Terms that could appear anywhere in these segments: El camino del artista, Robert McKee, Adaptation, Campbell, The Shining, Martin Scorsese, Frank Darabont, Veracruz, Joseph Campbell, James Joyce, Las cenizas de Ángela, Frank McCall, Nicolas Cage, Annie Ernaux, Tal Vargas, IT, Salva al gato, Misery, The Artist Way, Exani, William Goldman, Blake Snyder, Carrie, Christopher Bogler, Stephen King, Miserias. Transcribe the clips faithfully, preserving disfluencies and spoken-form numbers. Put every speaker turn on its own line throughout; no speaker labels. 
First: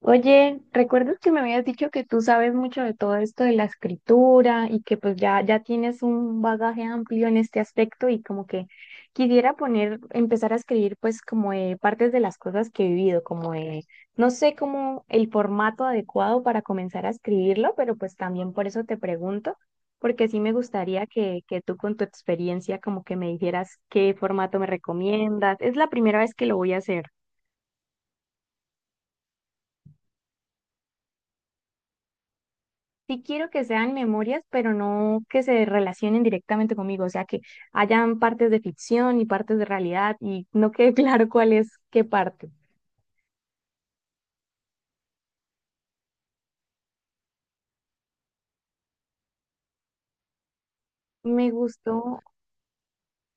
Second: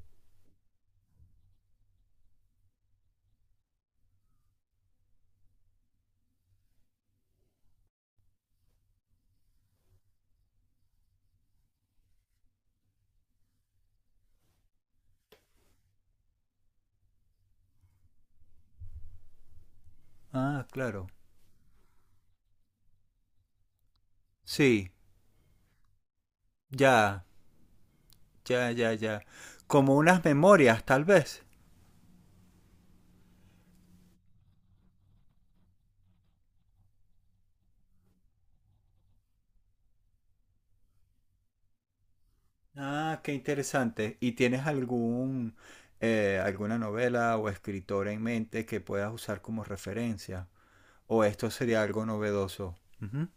Oye, ¿recuerdas que me habías dicho que tú sabes mucho de todo esto de la escritura y que pues ya, ya tienes un bagaje amplio en este aspecto y como que quisiera poner, empezar a escribir pues como de partes de las cosas que he vivido, como de, no sé cómo el formato adecuado para comenzar a escribirlo, pero pues también por eso te pregunto, porque sí me
Ah,
gustaría
claro.
que, que tú con tu experiencia como que me dijeras qué formato me
Sí,
recomiendas. Es la primera vez que lo voy a hacer.
ya, ya, ya, ya. Como unas memorias, tal vez.
Sí quiero que sean memorias, pero no que se relacionen directamente conmigo, o sea, que hayan partes de ficción y partes de realidad y no quede claro cuál es qué parte.
Ah, qué interesante. ¿Y tienes algún, eh, alguna novela o escritora en mente que puedas usar como referencia? ¿O
Me
esto sería algo
gustó,
novedoso? Ujú,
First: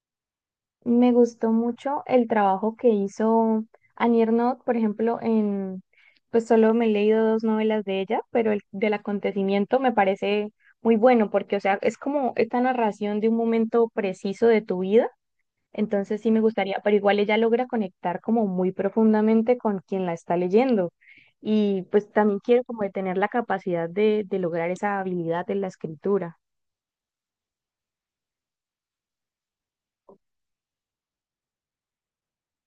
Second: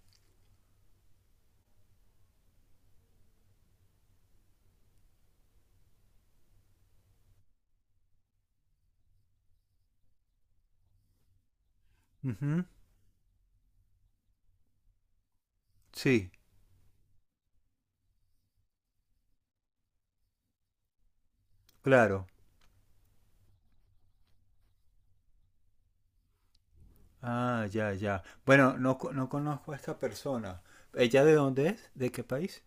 me gustó mucho el trabajo que hizo Annie Ernaux, por ejemplo, en, pues solo me he leído dos novelas de ella, pero el del acontecimiento me parece muy bueno porque, o sea, es como esta
ujú.
narración de un momento preciso de tu vida. Entonces sí
Sí,
me gustaría, pero igual ella logra conectar como muy profundamente con quien la está leyendo. Y pues
claro.
también quiero como de tener la capacidad de, de lograr esa habilidad de la escritura.
Ah, ya, ya. Bueno, no, co- no conozco a esta persona. ¿Ella de dónde es? ¿De qué país?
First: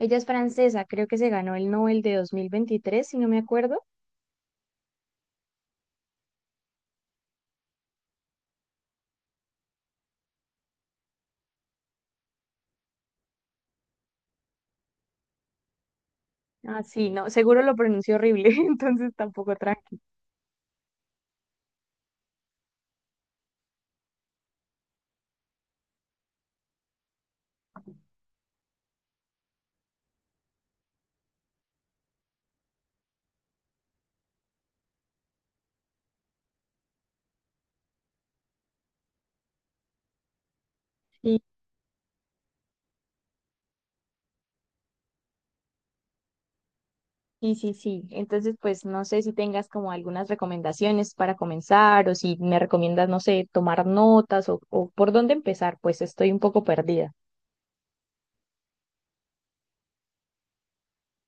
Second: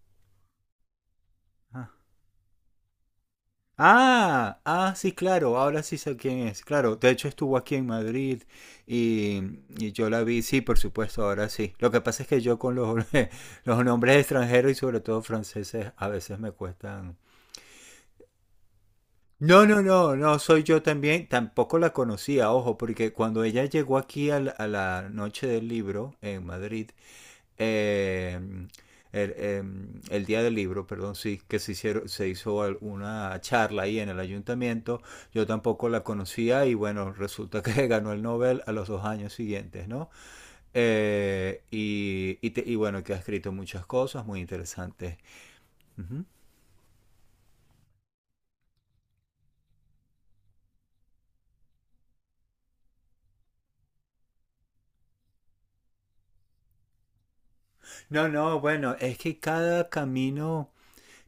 Ella es francesa, creo que se ganó el
Ah.
Nobel de dos mil veintitrés si no me acuerdo.
Ah, ah, sí, claro, ahora sí sé quién es. Claro, de hecho estuvo aquí en Madrid y, y yo la vi, sí, por supuesto, ahora sí. Lo que pasa es que yo con los, los nombres extranjeros y sobre todo franceses a veces me
Ah, sí,
cuestan.
no, seguro lo pronunció horrible, entonces tampoco
No, no,
tranqui.
no, no, soy yo también. Tampoco la conocía, ojo, porque cuando ella llegó aquí a la, a la noche del libro en Madrid, eh, el, eh, el día del libro, perdón, sí, que se, hicieron, se hizo una charla ahí en el ayuntamiento. Yo tampoco la conocía y bueno, resulta que ganó el Nobel a los dos años siguientes, ¿no?
Sí,
Eh, y, y te- y bueno, que ha escrito muchas cosas muy interesantes. Ujú.
sí, sí, sí. Entonces, pues no sé si tengas como algunas recomendaciones para comenzar o si me recomiendas, no sé, tomar notas o, o por dónde empezar, pues estoy un poco perdida.
No, no, bueno, es que cada camino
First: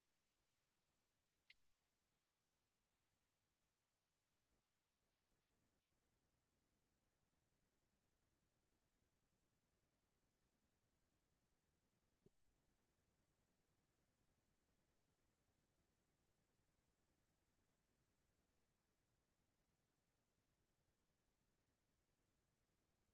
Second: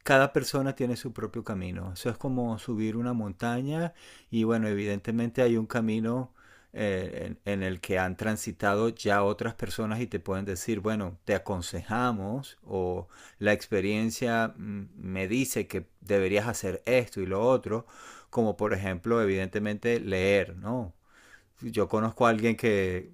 cada persona tiene su propio camino. Eso es como subir una montaña y bueno, evidentemente hay un camino eh, en, en el que han transitado ya otras personas y te pueden decir, bueno, te aconsejamos o la experiencia mm, me dice que deberías hacer esto y lo otro, como por ejemplo, evidentemente leer, ¿no? Yo conozco a alguien que,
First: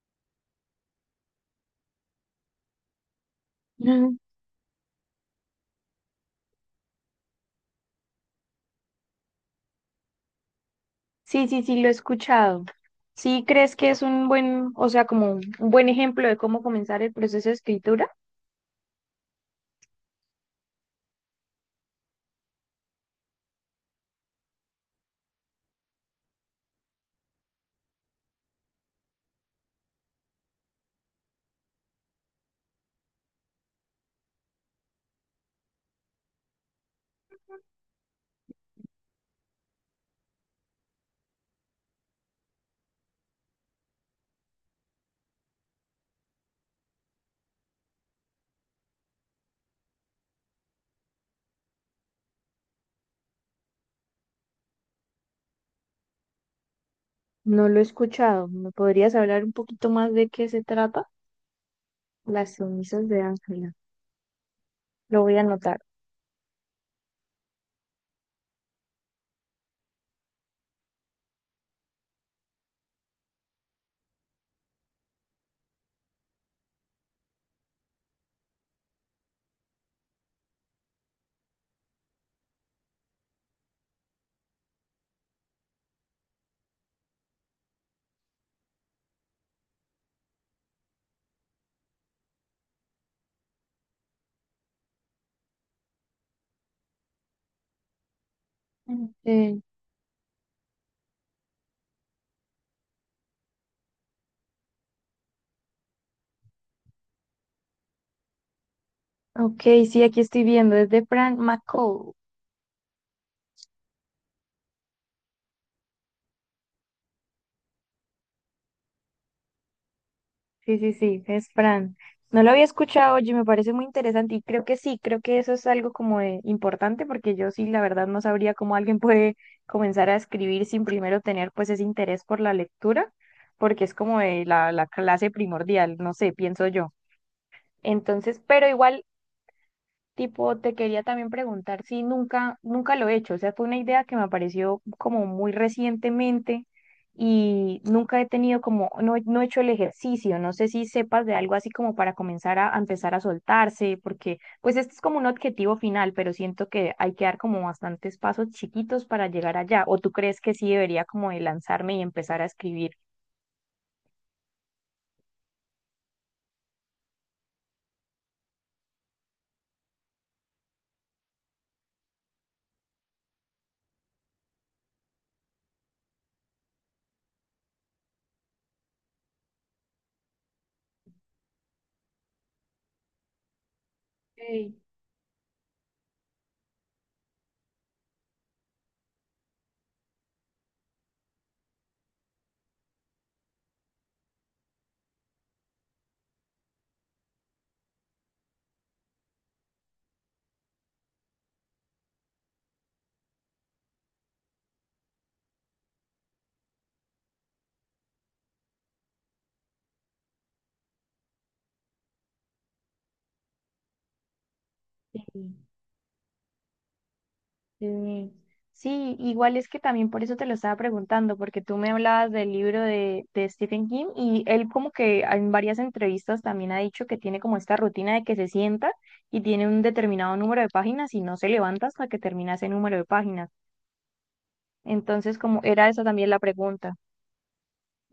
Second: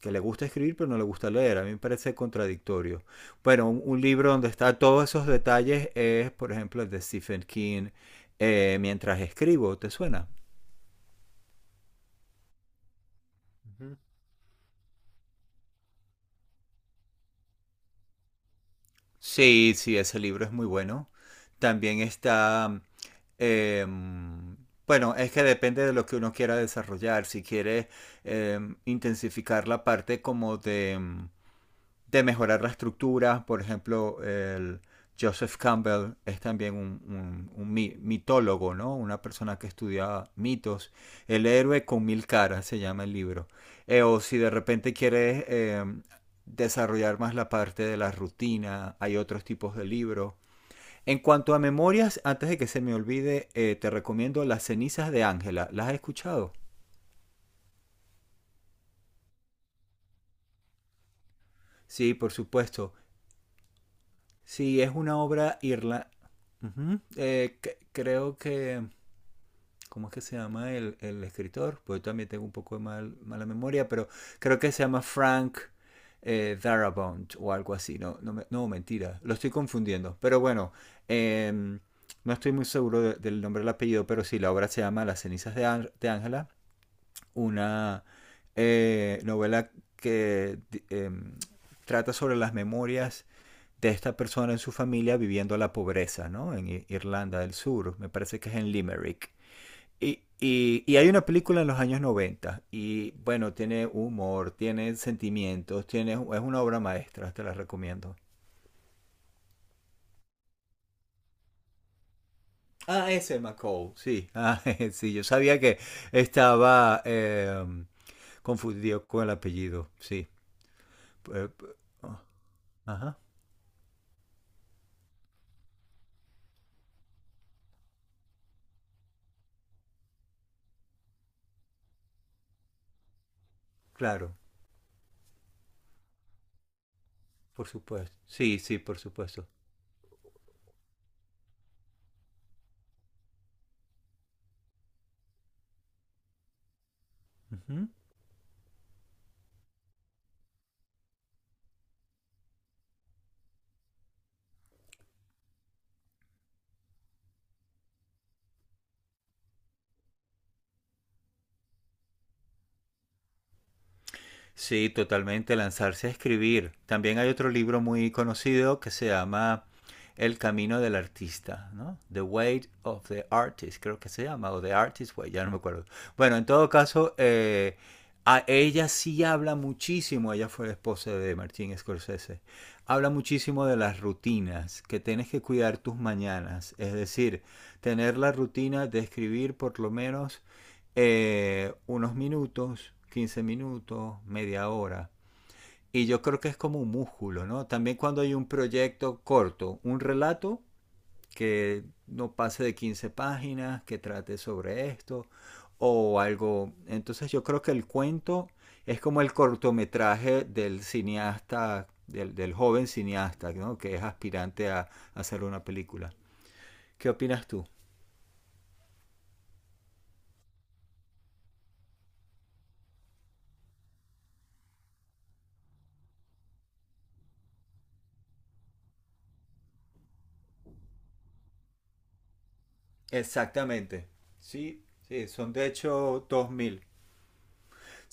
que le gusta escribir pero no le gusta leer. A mí me parece contradictorio. Bueno, un, un libro donde está todos esos detalles es, por ejemplo, el de Stephen King, eh, Mientras escribo, ¿te suena?
Sí, sí, sí, lo he escuchado. ¿Sí crees que
Ujú.
es un buen, o sea, como un buen ejemplo de cómo comenzar el proceso de escritura?
Sí, sí, ese libro es muy bueno. También está, em, bueno, es que depende de lo que uno quiera desarrollar. Si quiere em, intensificar la parte como de, em, de mejorar la estructura. Por ejemplo, el Joseph Campbell es también un, un- un mitólogo, ¿no? Una persona que estudia mitos. El héroe con mil caras se llama el libro. Eh, o si de repente quieres eh, desarrollar más la parte de la rutina, hay otros tipos de libros. En cuanto a memorias, antes de que se me olvide, eh, te recomiendo Las cenizas de Ángela. ¿Las has escuchado?
No lo he escuchado. ¿Me podrías hablar un poquito más de qué se trata?
Sí, por
Las
supuesto.
cenizas de Ángela.
Sí, es una
Lo voy a
obra
anotar.
irla. Ujú. Eh, c- creo que, ¿cómo es que se llama el, el escritor? Pues también tengo un poco de mal- mala memoria, pero creo que se llama Frank eh, Darabont o algo así. No, no, me- no, mentira, lo estoy confundiendo. Pero bueno, em, no estoy muy seguro de- del nombre del apellido, pero sí, la obra se llama Las cenizas de Ángela una eh, novela que eh, trata sobre las memorias de esta persona en su familia viviendo la pobreza, ¿no? En Irlanda del Sur, me parece que es en
Mm.
Limerick.
Eh,
Y, y- y hay una película en los años noventa y bueno, tiene humor, tiene sentimientos, tiene, es una obra maestra, te la recomiendo.
ok, sí, aquí estoy viendo. Es de Frank McCall.
Ah, ese McCall, sí. Ah, sí, yo sabía que estaba eh, confundido con el apellido, sí.
Sí, sí, sí, es
Eh, p-
Fran.
oh,
No lo había escuchado,
ajá.
oye, me parece muy interesante y creo que sí, creo que eso es algo como de importante porque yo sí, la verdad, no sabría cómo alguien puede comenzar a escribir sin primero tener pues ese interés por la lectura, porque es como
Claro,
de la, la clase primordial, no sé, pienso yo.
por supuesto.
Entonces,
Sí,
pero
sí, por
igual
supuesto.
tipo, te quería también preguntar si nunca, nunca lo he hecho. O sea, fue una idea que me apareció como muy recientemente y
Ujú.
nunca he tenido como, no, he- no he hecho el ejercicio. No sé si sepas de algo así como para comenzar a, a empezar a soltarse, porque pues este es como un objetivo final, pero siento que hay que dar como bastantes pasos chiquitos para llegar allá. ¿O tú crees que sí debería como de lanzarme y empezar a escribir?
Sí, totalmente, lanzarse a escribir. También hay otro libro muy conocido que se llama El camino del artista, ¿no? The Way of the Artist, creo que se llama, o The Artist Way, ya no me acuerdo. Bueno, en todo caso, eh, a ella sí habla muchísimo, ella fue la esposa de Martin Scorsese, habla muchísimo de las
Sí.
rutinas, que tienes que cuidar tus mañanas, es decir, tener la rutina de escribir por lo menos eh, unos minutos, quince minutos, media hora. Y yo creo que es como un músculo, ¿no? También cuando hay un proyecto corto, un relato que no pase de quince páginas, que trate sobre esto o algo. Entonces yo creo que el cuento es como el cortometraje del cineasta, del, del joven cineasta, ¿no? Que es aspirante a,
Sí.
a hacer una película. ¿Qué opinas tú?
Sí, sí, igual es que también por eso te lo estaba preguntando, porque tú me hablabas del libro de, de Stephen King y él como que en varias entrevistas también ha dicho que tiene como esta rutina de que se sienta y tiene un determinado número de páginas y no se levanta hasta que termina ese número de páginas.
Exactamente. Sí, sí,
Entonces,
son
como
de
era esa
hecho
también la
dos mil.
pregunta.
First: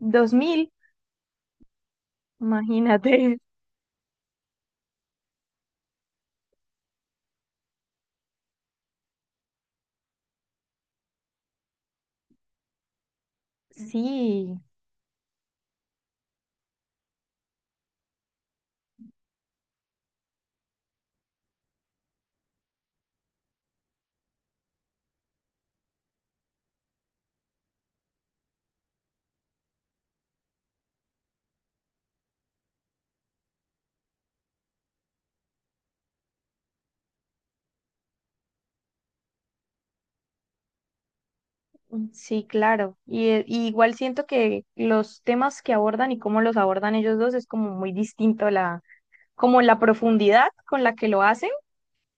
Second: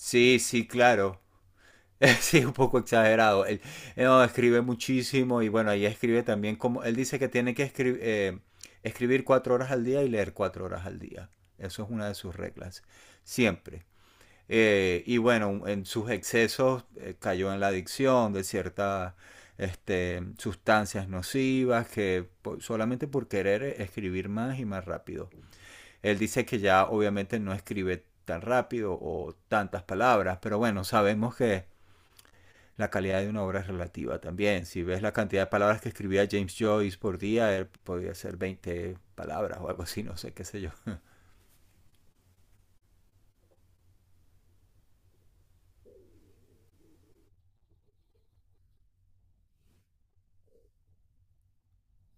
Dos
sí,
mil,
claro. Sí, un poco
imagínate.
exagerado. Él, él no, escribe muchísimo y bueno, ahí escribe también como, él dice que tiene que escri- eh, escribir cuatro horas al día y leer cuatro horas al día. Eso es una de sus reglas, siempre.
Sí,
Eh, y bueno, en sus excesos eh, cayó en la adicción de ciertas este, sustancias nocivas que po- solamente por querer escribir más y más rápido. Él dice que ya obviamente no escribe tan rápido o tantas palabras, pero bueno, sabemos que la calidad de una obra es relativa también. Si ves la cantidad de palabras que escribía James Joyce por día, él podía hacer veinte palabras o algo así, no sé, qué sé yo.
sí, claro. Y, eh, y igual siento que los temas que abordan y cómo los abordan ellos dos es como muy distinto como la profundidad con la que lo hacen.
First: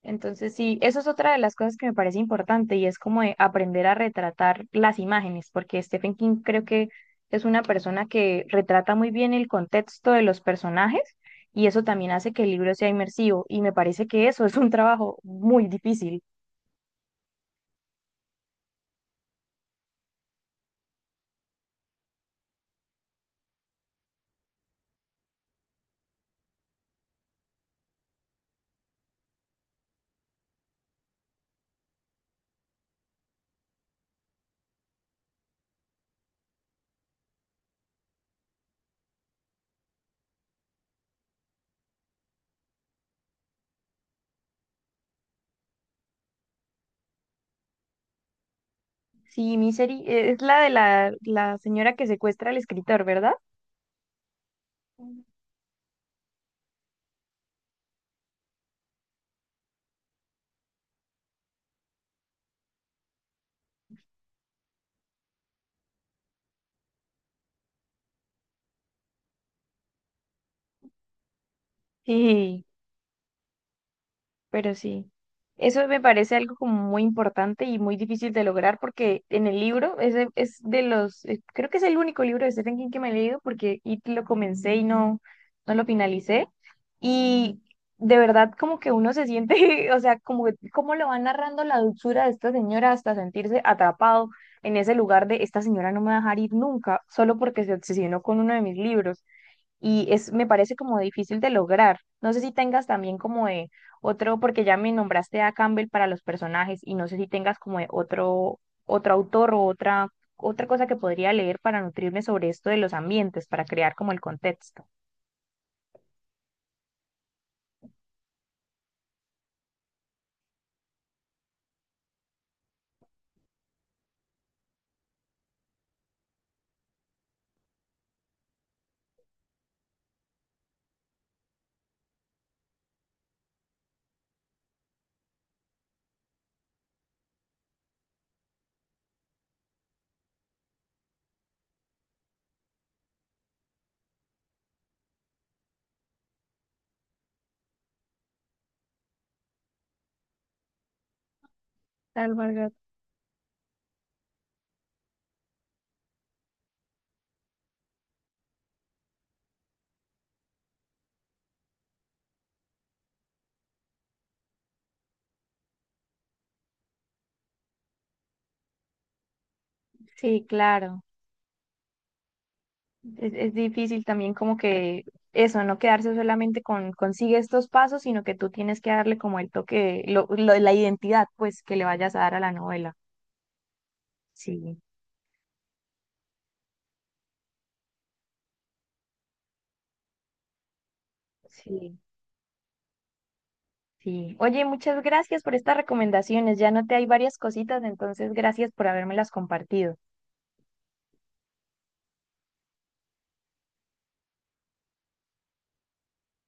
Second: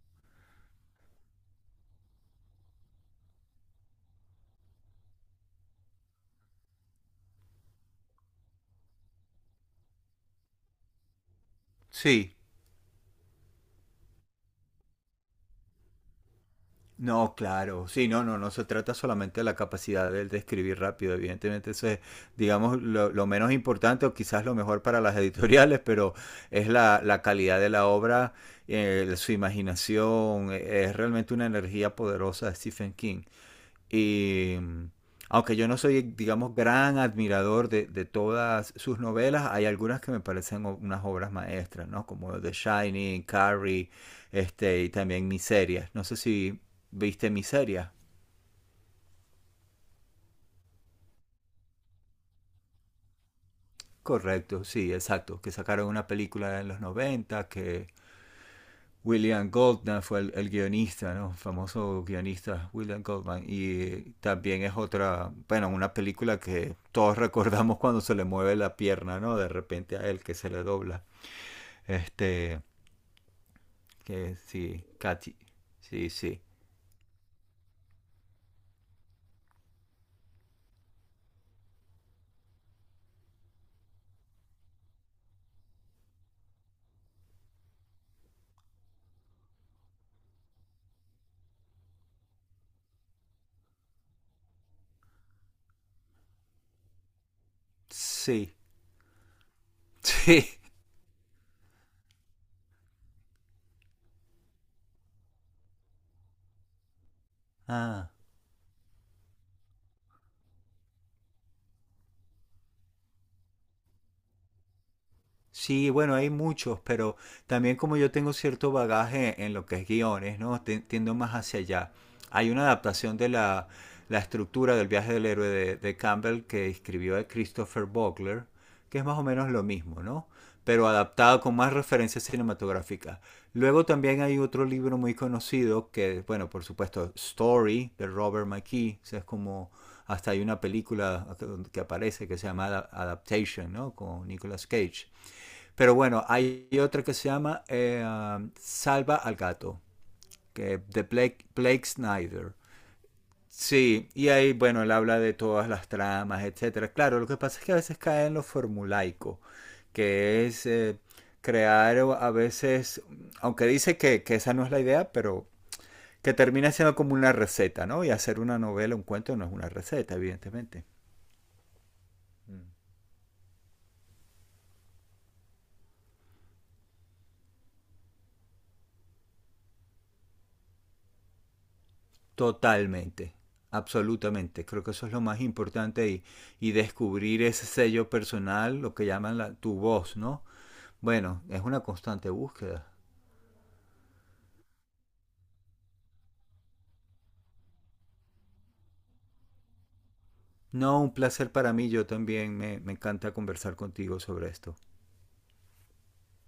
Entonces, sí, eso es otra de las cosas que me parece importante y es como de aprender a retratar las imágenes, porque Stephen King creo que es una persona que retrata muy bien el contexto de los personajes y eso también hace
Sí,
que el libro sea inmersivo y me parece que eso es un trabajo muy difícil.
no, claro, sí, no, no, no se trata solamente de la capacidad de, de escribir rápido, evidentemente eso es, digamos, lo, lo menos importante o quizás lo mejor para las editoriales, pero es la, la calidad de la obra, eh, su imaginación, eh, es realmente una energía poderosa de Stephen King. Y aunque yo no soy, digamos, gran admirador de, de todas sus novelas, hay algunas que me parecen o- unas obras maestras, ¿no? Como The Shining, Carrie, este, y también Miserias. No sé si viste Miserias.
Sí, Misery eh, es la de la, la señora que secuestra al escritor, ¿verdad?
Correcto, sí, exacto. Que sacaron una película en los noventa que William Goldman fue el, el guionista, ¿no? Famoso guionista William Goldman. Y también es otra, bueno, una película que todos recordamos cuando se le mueve la pierna, ¿no? De repente a él que se le dobla. Este,
Sí.
que
Pero
sí,
sí,
Katy.
eso me
Sí,
parece
sí.
algo como muy importante y muy difícil de lograr porque en el libro, ese es de los, eh, creo que es el único libro de Stephen King que me he leído porque IT lo comencé y no, no lo finalicé. Y de verdad como que uno se siente, o sea, como que- cómo lo va narrando la dulzura de esta señora hasta sentirse atrapado en ese lugar de esta señora no me va a dejar ir nunca, solo porque se obsesionó con uno
Sí,
de mis libros y es, me
sí.
parece como difícil de lograr. No sé si tengas también como de otro, porque ya me nombraste a Campbell para los personajes y no sé si tengas como de
Ah.
otro, otro autor o otra, otra cosa que podría leer para nutrirme sobre esto de los ambientes, para crear como el contexto.
Sí, bueno, hay muchos, pero también como yo tengo cierto bagaje en lo que es guiones, ¿no? Te- Tiendo más hacia allá. Hay una adaptación de la, la estructura del viaje del héroe de, de Campbell que escribió de Christopher Bogler, que es más o menos lo mismo, ¿no? Pero adaptado con más referencias cinematográficas. Luego también hay otro libro muy conocido que, bueno, por supuesto, Story, de Robert McKee, o sea, es como... Hasta hay una película que que aparece que se llama Ada- Adaptation, ¿no? Con Nicolas Cage pero bueno, hay otra que se llama eh, um, Salva al gato, que de Blake, Blake
Tal
Snyder.
Vargas.
Sí, y ahí, bueno, él habla de todas las tramas, etcétera. Claro, lo que pasa es que a veces cae en lo formulaico, que es eh, crear a veces, aunque dice que, que esa no es la idea, pero que termina siendo como una receta, ¿no? Y hacer una novela, un cuento no es una receta,
Sí,
evidentemente.
claro.
Mm.
Es, es difícil también como que eso, no quedarse solamente con consigue estos pasos, sino que tú tienes que darle como el toque, lo, lo- la identidad pues que le vayas a dar a la novela.
Totalmente, absolutamente.
Sí,
Creo que eso es lo más importante y, y descubrir ese sello personal, lo que llaman la- tu voz, ¿no? Bueno, es una
sí,
constante búsqueda.
sí. Oye, muchas gracias por estas recomendaciones. Ya noté hay varias cositas, entonces gracias por habérmelas compartido.
No, un placer para mí. Yo también me, me encanta conversar contigo sobre esto.